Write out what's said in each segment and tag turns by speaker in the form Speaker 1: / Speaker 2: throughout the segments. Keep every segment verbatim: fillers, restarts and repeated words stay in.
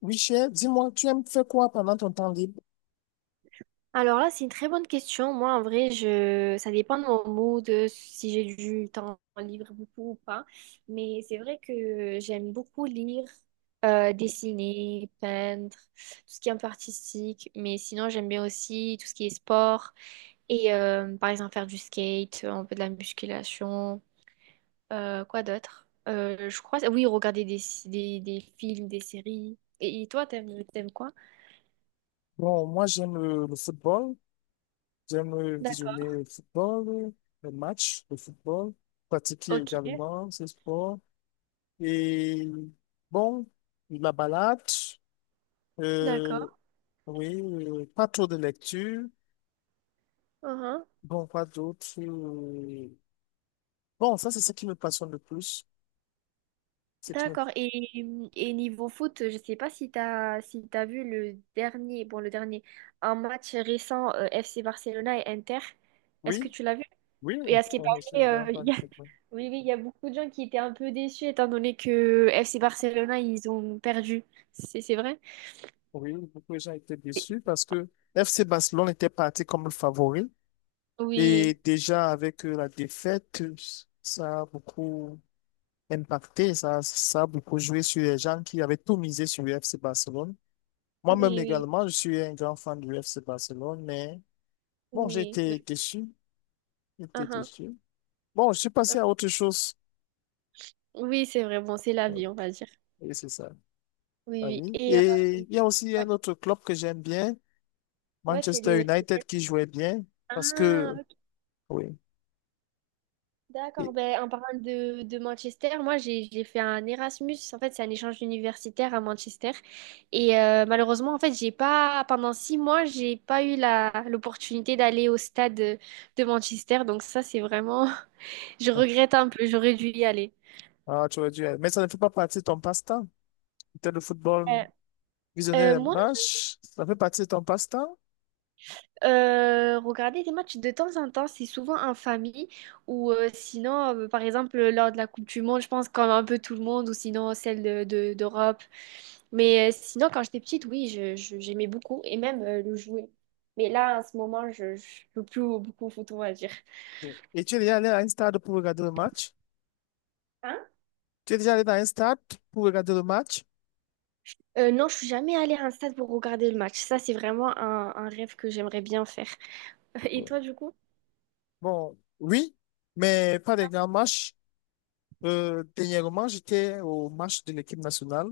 Speaker 1: Oui, cher, dis-moi, tu aimes faire quoi pendant ton temps libre?
Speaker 2: Alors là, c'est une très bonne question. Moi, en vrai, je... ça dépend de mon mood, euh, si j'ai du temps libre beaucoup ou pas. Mais c'est vrai que j'aime beaucoup lire, euh, dessiner, peindre, tout ce qui est un peu artistique. Mais sinon, j'aime bien aussi tout ce qui est sport et euh, par exemple faire du skate, un peu de la musculation. Euh, quoi d'autre? Euh, je crois, oui, regarder des, des, des films, des séries. Et, et toi, t'aimes, t'aimes quoi?
Speaker 1: Bon, moi, j'aime euh, le football. J'aime euh,
Speaker 2: D'ac-
Speaker 1: visionner le football, euh, les matchs de football, pratiquer
Speaker 2: Ok,
Speaker 1: également ce sport. Et bon, la balade, euh,
Speaker 2: d'accord.
Speaker 1: oui, euh, pas trop de lecture.
Speaker 2: Uh-huh.
Speaker 1: Bon, quoi d'autre? euh, Bon, ça, c'est ce qui me passionne le plus. C'est qui me-
Speaker 2: D'accord. Et, et niveau foot, je sais pas si t'as si t'as vu le dernier, bon, le dernier, un match récent euh, F C Barcelona et Inter. Est-ce que
Speaker 1: Oui,
Speaker 2: tu l'as vu?
Speaker 1: oui,
Speaker 2: Et à ce qui
Speaker 1: je suis un
Speaker 2: paraît,
Speaker 1: grand
Speaker 2: euh, il
Speaker 1: fan
Speaker 2: y
Speaker 1: de
Speaker 2: a-
Speaker 1: football.
Speaker 2: oui, oui, il y a beaucoup de gens qui étaient un peu déçus étant donné que F C Barcelona, ils ont perdu. C'est, c'est vrai?
Speaker 1: Oui, beaucoup de gens étaient déçus parce que F C Barcelone était parti comme le favori et
Speaker 2: Oui,
Speaker 1: déjà avec euh, la défaite, ça a beaucoup impacté, ça, ça a beaucoup joué sur les gens qui avaient tout misé sur le F C Barcelone. Moi-même
Speaker 2: oui, oui,
Speaker 1: également, je suis un grand fan du F C Barcelone, mais bon, j'ai
Speaker 2: oui. Oui.
Speaker 1: été déçu, j'ai été
Speaker 2: Uhum.
Speaker 1: déçu. Bon, je suis
Speaker 2: Euh,
Speaker 1: passé à autre chose.
Speaker 2: oui c'est vrai. Bon, c'est la
Speaker 1: Euh,
Speaker 2: vie, on va dire.
Speaker 1: Et c'est ça, la
Speaker 2: Oui, oui.
Speaker 1: vie.
Speaker 2: Et euh,
Speaker 1: Et il y a aussi
Speaker 2: ouais.
Speaker 1: un autre club que j'aime bien,
Speaker 2: Ouais, c'est
Speaker 1: Manchester
Speaker 2: le... c'est le-
Speaker 1: United, qui jouait bien parce
Speaker 2: Ah.
Speaker 1: que... Oui.
Speaker 2: D'accord,
Speaker 1: Et-
Speaker 2: ben, en parlant de, de Manchester, moi j'ai j'ai fait un Erasmus, en fait c'est un échange universitaire à Manchester et euh, malheureusement en fait j'ai pas, pendant six mois j'ai pas eu la, l'opportunité d'aller au stade de, de Manchester donc ça c'est vraiment, je regrette un peu, j'aurais dû y aller.
Speaker 1: Ah, tu aurais dû. Mais ça ne fait pas partie de ton passe-temps. Peut-être le football.
Speaker 2: Euh,
Speaker 1: Visionner
Speaker 2: euh,
Speaker 1: les
Speaker 2: moi
Speaker 1: matchs, ça fait partie de ton passe-temps?
Speaker 2: Euh, regarder des matchs de temps en temps, c'est souvent en famille ou euh, sinon, euh, par exemple, lors de la Coupe du Monde, je pense qu'on a un peu tout le monde ou sinon celle de, de- d'Europe. Mais euh, sinon, quand j'étais petite, oui, je, je- j'aimais beaucoup et même euh, le jouer. Mais là, en ce moment, je ne joue plus beaucoup au foot, on va dire.
Speaker 1: Oui. Et tu es déjà allé à un stade pour regarder le match?
Speaker 2: Hein?
Speaker 1: Tu es déjà allé dans un stade pour regarder le match?
Speaker 2: Euh, non, je suis jamais allée à un stade pour regarder le match. Ça, c'est vraiment un, un rêve que j'aimerais bien faire. Et
Speaker 1: Oui.
Speaker 2: toi, du coup?
Speaker 1: Bon, oui, mais pas des grands matchs. Euh, dernièrement, j'étais au match de l'équipe nationale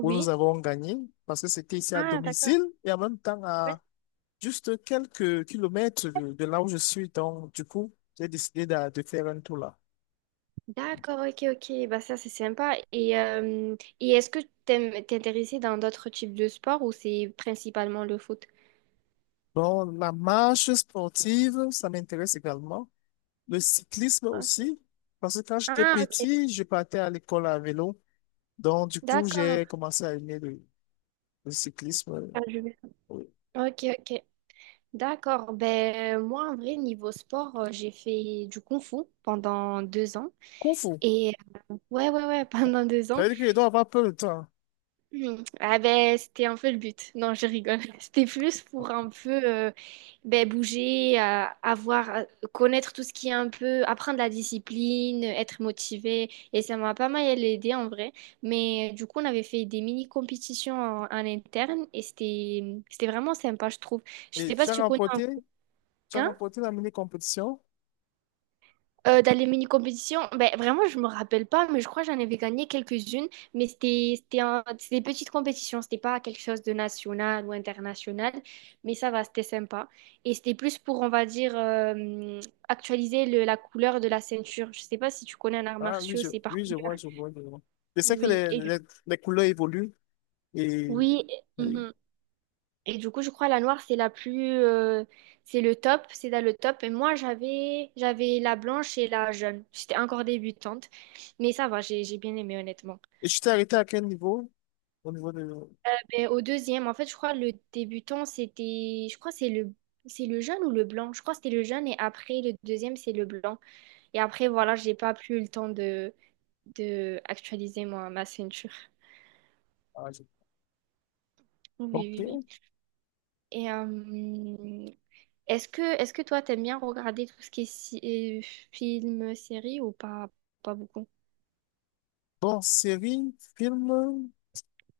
Speaker 1: où nous avons gagné parce que c'était ici à
Speaker 2: Ah, d'accord.
Speaker 1: domicile et en même temps à juste quelques kilomètres de, de là où je suis. Donc, du coup, j'ai décidé de, de faire un tour là.
Speaker 2: D'accord, ok, ok. Bah ça, c'est sympa. Et, euh, et est-ce que t'aimes t'intéresser dans d'autres types de sports ou c'est principalement le foot?
Speaker 1: Bon, la marche sportive, ça m'intéresse également. Le cyclisme
Speaker 2: Ok.
Speaker 1: aussi, parce que quand j'étais
Speaker 2: Ah, ok.
Speaker 1: petit, je partais à l'école à vélo. Donc, du coup,
Speaker 2: D'accord.
Speaker 1: j'ai commencé à aimer le, le cyclisme. Euh,
Speaker 2: Ah, je vais-
Speaker 1: oui.
Speaker 2: Ok, ok. D'accord. Ben, moi, en vrai, niveau sport, euh, j'ai fait du kung fu pendant deux ans.
Speaker 1: Kung Fu,
Speaker 2: Et ouais, ouais, ouais, pendant deux
Speaker 1: ça
Speaker 2: ans.
Speaker 1: veut dire que je dois avoir peu de temps.
Speaker 2: Mhm. Ah ben c'était un peu le but. Non, je rigole. C'était plus pour un peu euh, ben, bouger, euh, avoir, euh, connaître tout ce qui est un peu, apprendre la discipline, être motivé. Et ça m'a pas mal aidé en vrai. Mais euh, du coup, on avait fait des mini compétitions en, en interne et c'était c'était vraiment sympa, je trouve. Je
Speaker 1: Et
Speaker 2: sais pas
Speaker 1: tu
Speaker 2: si
Speaker 1: as
Speaker 2: tu connais un
Speaker 1: remporté?
Speaker 2: cours.
Speaker 1: Tu as remporté la mini-compétition?
Speaker 2: Euh, dans les mini-compétitions, ben, vraiment, je me rappelle pas, mais je crois que j'en avais gagné quelques-unes. Mais c'était c'était un- c'était des petites compétitions, c'était pas quelque chose de national ou international. Mais ça va, c'était sympa. Et c'était plus pour, on va dire, euh, actualiser le- la couleur de la ceinture. Je sais pas si tu connais un art
Speaker 1: Ah oui,
Speaker 2: martiaux,
Speaker 1: je,
Speaker 2: c'est par
Speaker 1: oui, je
Speaker 2: couleur.
Speaker 1: vois, je vois, je vois. Je sais que
Speaker 2: Oui,
Speaker 1: les,
Speaker 2: et-
Speaker 1: les, les couleurs évoluent et,
Speaker 2: oui.
Speaker 1: oui.
Speaker 2: Et du coup, je crois la noire, c'est la plus, euh, c'est le top, c'est dans le top. Et moi, j'avais, j'avais la blanche et la jaune. J'étais encore débutante, mais ça va, j'ai, j'ai bien aimé honnêtement.
Speaker 1: Et tu t'es arrêté à quel niveau? Au niveau de...
Speaker 2: Mais au deuxième, en fait, je crois le débutant, c'était, je crois que c'est le, c'est le jaune ou le blanc. Je crois que c'était le jaune et après le deuxième, c'est le blanc. Et après, voilà, j'ai pas plus eu le temps de, de actualiser moi ma ceinture.
Speaker 1: ah, je-
Speaker 2: Oui, oui,
Speaker 1: Ok.
Speaker 2: oui. Et euh, Est-ce que, est-ce que toi, t'aimes bien regarder tout ce qui est si- euh, film, série ou pas, pas beaucoup?
Speaker 1: Bon, série, film.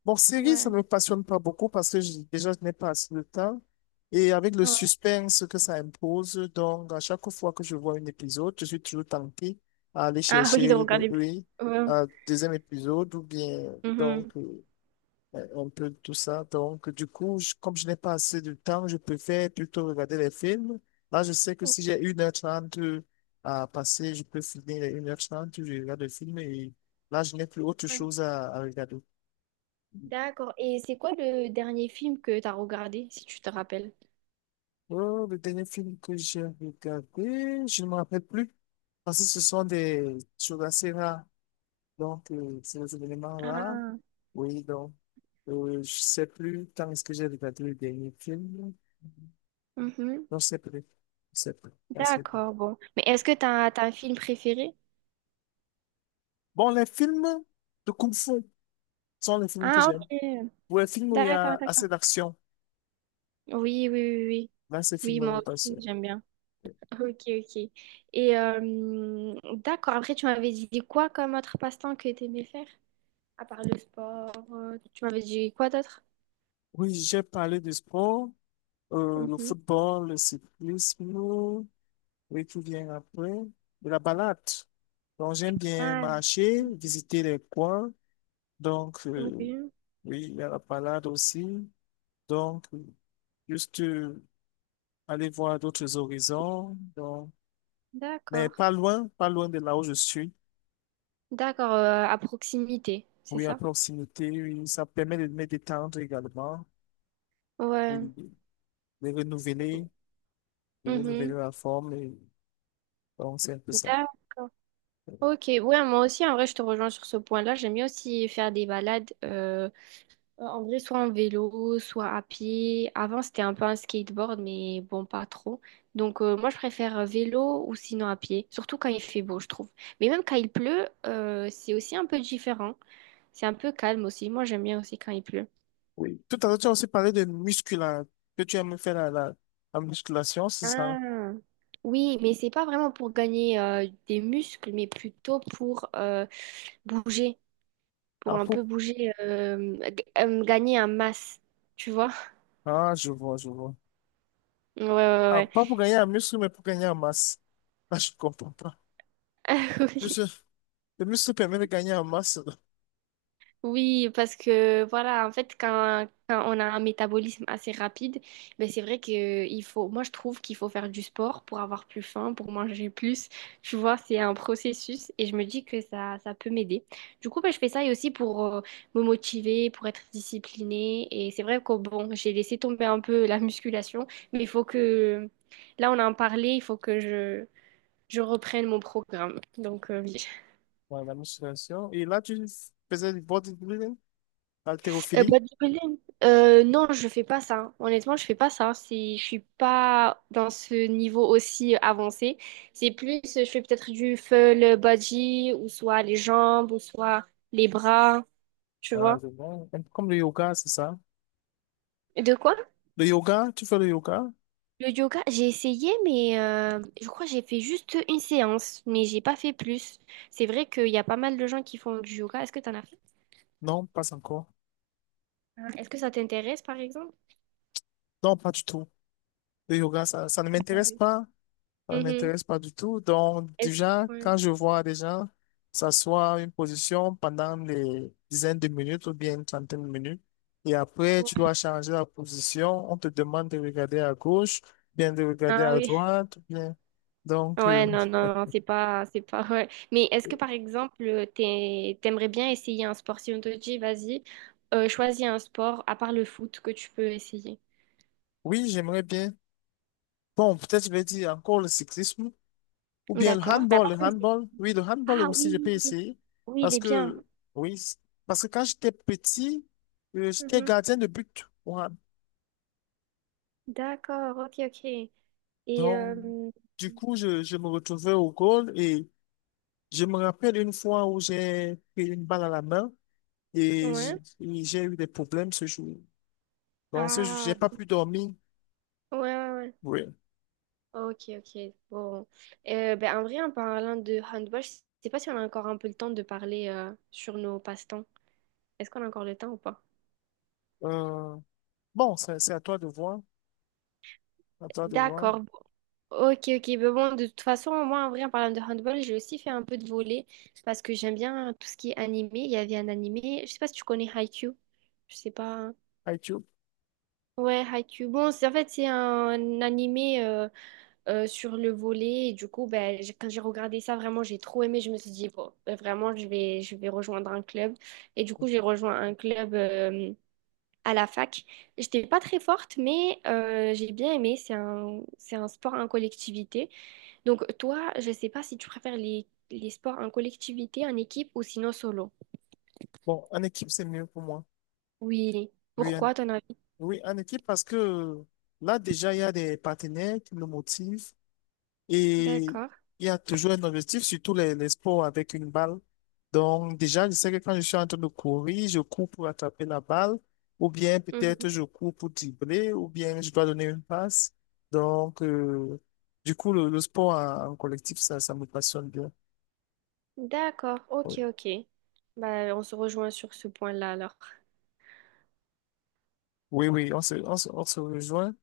Speaker 1: Bon, série, ça
Speaker 2: Ouais.
Speaker 1: ne me passionne pas beaucoup parce que je- déjà, je n'ai pas assez de temps. Et avec le
Speaker 2: Ouais.
Speaker 1: suspense que ça impose, donc à chaque fois que je vois un épisode, je suis toujours tenté à aller
Speaker 2: Ah oui, de
Speaker 1: chercher le
Speaker 2: regarder plus.
Speaker 1: oui,
Speaker 2: Ouais.
Speaker 1: euh, deuxième épisode ou bien
Speaker 2: Mhm.
Speaker 1: donc euh, un peu tout ça. Donc du coup, je- comme je n'ai pas assez de temps, je préfère plutôt regarder les films. Là, je sais que si j'ai une heure trente à passer, je peux finir les une heure trente, je regarde le film et là, je n'ai plus autre
Speaker 2: Ouais.
Speaker 1: chose à, à regarder.
Speaker 2: D'accord. Et c'est quoi le dernier film que t'as regardé, si tu te rappelles?
Speaker 1: Oh, le dernier film que j'ai regardé, je ne me rappelle plus. Parce que ce sont des choses assez rares. Donc, euh, c'est des événements rares.
Speaker 2: Ah.
Speaker 1: Oui, donc, euh, je ne sais plus quand est-ce que j'ai regardé le dernier film.
Speaker 2: Mhm.
Speaker 1: Non, je sais plus. Je sais plus. Je sais plus.
Speaker 2: D'accord, bon. Mais est-ce que t'as, t'as un film préféré?
Speaker 1: Bon, les films de Kung Fu sont les films que
Speaker 2: Ah,
Speaker 1: j'aime.
Speaker 2: ok.
Speaker 1: Ou les films où il y
Speaker 2: D'accord,
Speaker 1: a
Speaker 2: d'accord.
Speaker 1: assez d'action.
Speaker 2: Oui, oui, oui, oui.
Speaker 1: Là, ces
Speaker 2: Oui,
Speaker 1: films-là,
Speaker 2: moi
Speaker 1: pas
Speaker 2: aussi,
Speaker 1: sûr.
Speaker 2: j'aime bien. Ok, ok. Et euh, d'accord, après, tu m'avais dit quoi comme autre passe-temps que t'aimais faire? À part le sport, euh, tu m'avais dit quoi d'autre?
Speaker 1: Oui, j'ai parlé du sport, euh, le
Speaker 2: Mhm.
Speaker 1: football, le cyclisme. Oui, qui vient après, de la balade. Donc, j'aime bien
Speaker 2: Ah.
Speaker 1: marcher, visiter les coins. Donc, euh,
Speaker 2: Ok.
Speaker 1: oui, il y a la balade aussi. Donc, euh, juste euh, aller voir d'autres horizons. Donc, mais pas
Speaker 2: D'accord.
Speaker 1: loin, pas loin de là où je suis.
Speaker 2: D'accord, euh, à proximité, c'est
Speaker 1: Oui, à
Speaker 2: ça?
Speaker 1: proximité, oui, ça permet de me détendre également, oui,
Speaker 2: Ouais.
Speaker 1: de de renouveler, de renouveler
Speaker 2: Mhm.
Speaker 1: la forme. Et donc, c'est un peu ça.
Speaker 2: D'accord. Ok, ouais, moi aussi, en vrai, je te rejoins sur ce point-là. J'aime bien aussi faire des balades, euh, en vrai, soit en vélo, soit à pied. Avant, c'était un peu un skateboard, mais bon, pas trop. Donc, euh, moi, je préfère vélo ou sinon à pied, surtout quand il fait beau, je trouve. Mais même quand il pleut, euh, c'est aussi un peu différent. C'est un peu calme aussi. Moi, j'aime bien aussi quand il pleut.
Speaker 1: Tout à l'heure, tu as aussi parlé de musculation, que tu aimes faire la, la, la musculation, c'est ça?
Speaker 2: Ah. Oui, mais c'est pas vraiment pour gagner euh, des muscles, mais plutôt pour euh, bouger, pour
Speaker 1: Ah,
Speaker 2: un
Speaker 1: pour...
Speaker 2: peu bouger, euh, g- euh, gagner en masse, tu vois?
Speaker 1: ah, je vois, je vois.
Speaker 2: Ouais, ouais,
Speaker 1: Ah,
Speaker 2: ouais.
Speaker 1: pas pour gagner en muscle, mais pour gagner en masse. Là, je comprends pas.
Speaker 2: Ouais. Oui.
Speaker 1: Monsieur, le muscle permet de gagner en masse.
Speaker 2: Oui, parce que voilà, en fait, quand, quand on a un métabolisme assez rapide, ben c'est vrai que il faut, moi je trouve qu'il faut faire du sport pour avoir plus faim, pour manger plus. Tu vois, c'est un processus et je me dis que ça, ça peut m'aider. Du coup, ben, je fais ça et aussi pour euh, me motiver, pour être disciplinée. Et c'est vrai que bon, j'ai laissé tomber un peu la musculation, mais il faut que, là on en parlait, il faut que je, je reprenne mon programme. Donc, euh, oui.
Speaker 1: Ouais, la musculation. Et là, tu faisais du bodybuilding,
Speaker 2: Euh,
Speaker 1: haltérophilie.
Speaker 2: bodybuilding? Euh, non, je fais pas ça. Honnêtement, je fais pas ça. C'est, je suis pas dans ce niveau aussi avancé. C'est plus, euh, je fais peut-être du full body ou soit les jambes ou soit les bras, tu
Speaker 1: Ah,
Speaker 2: vois.
Speaker 1: je vois. Un peu comme le yoga, c'est ça.
Speaker 2: De quoi?
Speaker 1: Le yoga, tu fais le yoga?
Speaker 2: Le yoga, j'ai essayé, mais euh, je crois que j'ai fait juste une séance, mais j'ai pas fait plus. C'est vrai qu'il y a pas mal de gens qui font du yoga. Est-ce que t'en as fait?
Speaker 1: Non, pas encore.
Speaker 2: Ah, est-ce que ça t'intéresse, par exemple?
Speaker 1: Non, pas du tout. Le yoga, ça, ça ne
Speaker 2: Ah
Speaker 1: m'intéresse
Speaker 2: oui.
Speaker 1: pas. Ça ne
Speaker 2: Mhm.
Speaker 1: m'intéresse pas du tout. Donc,
Speaker 2: Est-ce-
Speaker 1: déjà,
Speaker 2: Ouais.
Speaker 1: quand je vois des gens s'asseoir une position pendant les dizaines de minutes ou bien une trentaine de minutes, et après, tu
Speaker 2: Ouais.
Speaker 1: dois changer la position, on te demande de regarder à gauche, bien de regarder
Speaker 2: Ah
Speaker 1: à
Speaker 2: oui.
Speaker 1: droite, bien. Donc, euh,
Speaker 2: Ouais, non, non, non, c'est pas, c'est pas, ouais. Mais est-ce que, par exemple, t'es- t'aimerais bien essayer un sport? Si on te dit, vas-y, euh, choisis un sport, à part le foot, que tu peux essayer.
Speaker 1: oui, j'aimerais bien. Bon, peut-être je vais dire encore le cyclisme ou bien le
Speaker 2: D'accord. Mais à
Speaker 1: handball.
Speaker 2: part
Speaker 1: Le
Speaker 2: le- foot.
Speaker 1: handball, oui, le handball
Speaker 2: Ah
Speaker 1: aussi,
Speaker 2: oui,
Speaker 1: je peux essayer
Speaker 2: oui, il
Speaker 1: parce
Speaker 2: est bien.
Speaker 1: que, oui, c- parce que quand j'étais petit, euh, j'étais
Speaker 2: Mhm.
Speaker 1: gardien de but au hand.
Speaker 2: D'accord, ok, ok. Et,
Speaker 1: Donc,
Speaker 2: euh,
Speaker 1: du coup, je, je me retrouvais au goal et je me rappelle une fois où j'ai pris une balle à la main et
Speaker 2: ouais.
Speaker 1: j- et j'ai eu des problèmes ce jour. Donc, ce jour, j'ai
Speaker 2: Ah,
Speaker 1: pas pu dormir.
Speaker 2: ouais, ouais, ouais.
Speaker 1: Oui.
Speaker 2: Ok, ok. Bon. Euh, ben, en vrai, en parlant de handball, je sais pas si on a encore un peu le temps de parler euh, sur nos passe-temps. Est-ce qu'on a encore le temps ou pas?
Speaker 1: Euh, bon, c'est c'est à toi de voir. À toi de voir.
Speaker 2: D'accord. Ok, ok. Mais bon, de toute façon, moi, en vrai, en parlant de handball, j'ai aussi fait un peu de volley parce que j'aime bien tout ce qui est animé. Il y avait un animé, je sais pas si tu connais Haikyuu. Je sais pas. Ouais, Haikyuu. Bon, c'est en fait, c'est un animé euh, euh, sur le volley. Et du coup, ben, j'ai- quand j'ai regardé ça, vraiment, j'ai trop aimé. Je me suis dit, bon, ben, vraiment, je vais, je vais rejoindre un club. Et du coup, j'ai rejoint un club euh, à la fac. J'étais pas très forte, mais euh, j'ai bien aimé. C'est un, c'est un sport en collectivité. Donc, toi, je ne sais pas si tu préfères les, les sports en collectivité, en équipe ou sinon solo.
Speaker 1: Bon, en équipe, c'est mieux pour moi.
Speaker 2: Oui.
Speaker 1: Oui, en,
Speaker 2: Pourquoi ton avis?
Speaker 1: oui, en équipe, parce que là, déjà, il y a des partenaires qui me motivent. Et
Speaker 2: D'accord.
Speaker 1: il y a toujours un objectif, surtout les, les sports avec une balle. Donc, déjà, je sais que quand je suis en train de courir, je cours pour attraper la balle, ou bien peut-être
Speaker 2: Mhm.
Speaker 1: je cours pour dribbler, ou bien je dois donner une passe. Donc, euh, du coup, le, le sport en, en collectif, ça, ça me passionne bien.
Speaker 2: D'accord. Ok,
Speaker 1: Oui,
Speaker 2: ok. Bah, on se rejoint sur ce point-là alors.
Speaker 1: oui, oui, on se, on se, on se rejoint,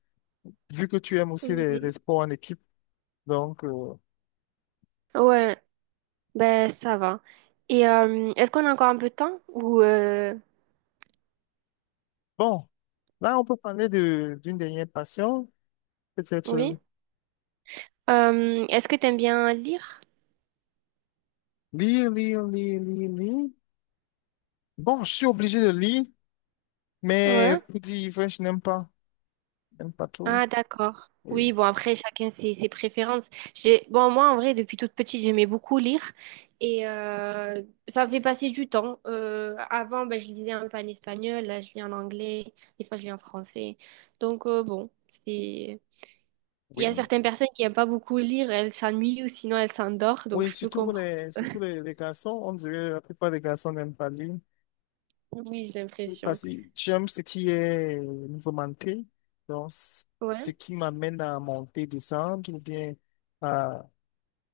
Speaker 1: vu que tu aimes aussi les, les
Speaker 2: Oui.
Speaker 1: sports en équipe. Donc, euh,
Speaker 2: Ouais, ben ça va. Et euh, est-ce qu'on a encore un peu de temps? Ou euh,
Speaker 1: bon, là, on peut parler de, d'une dernière passion, peut-être
Speaker 2: oui?
Speaker 1: euh,
Speaker 2: Euh, est-ce que t'aimes bien lire?
Speaker 1: lire, lire, lire, lire, lire. Bon, je suis obligé de lire, mais
Speaker 2: Ouais.
Speaker 1: pour dire vrai, je n'aime pas. Je n'aime pas trop.
Speaker 2: Ah, d'accord.
Speaker 1: Oui,
Speaker 2: Oui, bon, après, chacun ses, ses préférences. J'ai... Bon, moi, en vrai, depuis toute petite, j'aimais beaucoup lire et euh, ça me fait passer du temps. Euh, avant, ben, je lisais un peu en espagnol, là, je lis en anglais, des fois, je lis en français. Donc, euh, bon, c'est... Il y a
Speaker 1: oui,
Speaker 2: certaines personnes qui n'aiment pas beaucoup lire, elles s'ennuient ou sinon elles s'endorment, donc
Speaker 1: oui,
Speaker 2: je peux
Speaker 1: surtout pour
Speaker 2: comprendre.
Speaker 1: les, surtout les, les garçons, on dirait que la plupart des garçons n'aiment pas lire.
Speaker 2: Oui, j'ai l'impression.
Speaker 1: Parce que j'aime ce qui est mouvementé, donc c- ce
Speaker 2: Ouais,
Speaker 1: qui m'amène à monter, descendre ou bien à,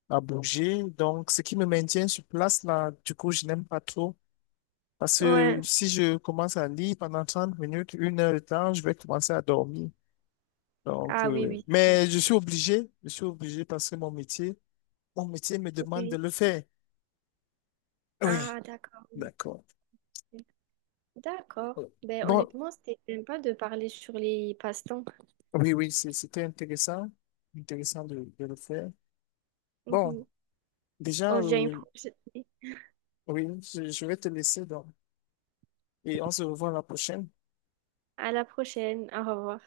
Speaker 1: à bouger. Donc, ce qui me maintient sur place, là, du coup, je n'aime pas trop. Parce que
Speaker 2: ouais.
Speaker 1: si je commence à lire pendant trente minutes, une heure de temps, je vais commencer à dormir. Donc,
Speaker 2: Ah oui,
Speaker 1: euh,
Speaker 2: oui.
Speaker 1: mais je suis obligé, je suis obligé parce que mon métier, mon métier me demande de
Speaker 2: Oui.
Speaker 1: le faire. Oui,
Speaker 2: Ah, d'accord. Oui.
Speaker 1: d'accord.
Speaker 2: D'accord. Ben,
Speaker 1: Bon,
Speaker 2: honnêtement, c'était sympa de parler sur les passe-temps.
Speaker 1: oui, oui, c'est- c'était intéressant, intéressant de, de le faire. Bon,
Speaker 2: Mhm.
Speaker 1: déjà,
Speaker 2: On se dit à une
Speaker 1: euh,
Speaker 2: prochaine-
Speaker 1: oui, je, je vais te laisser donc, et on se revoit la prochaine.
Speaker 2: à la prochaine. Au revoir.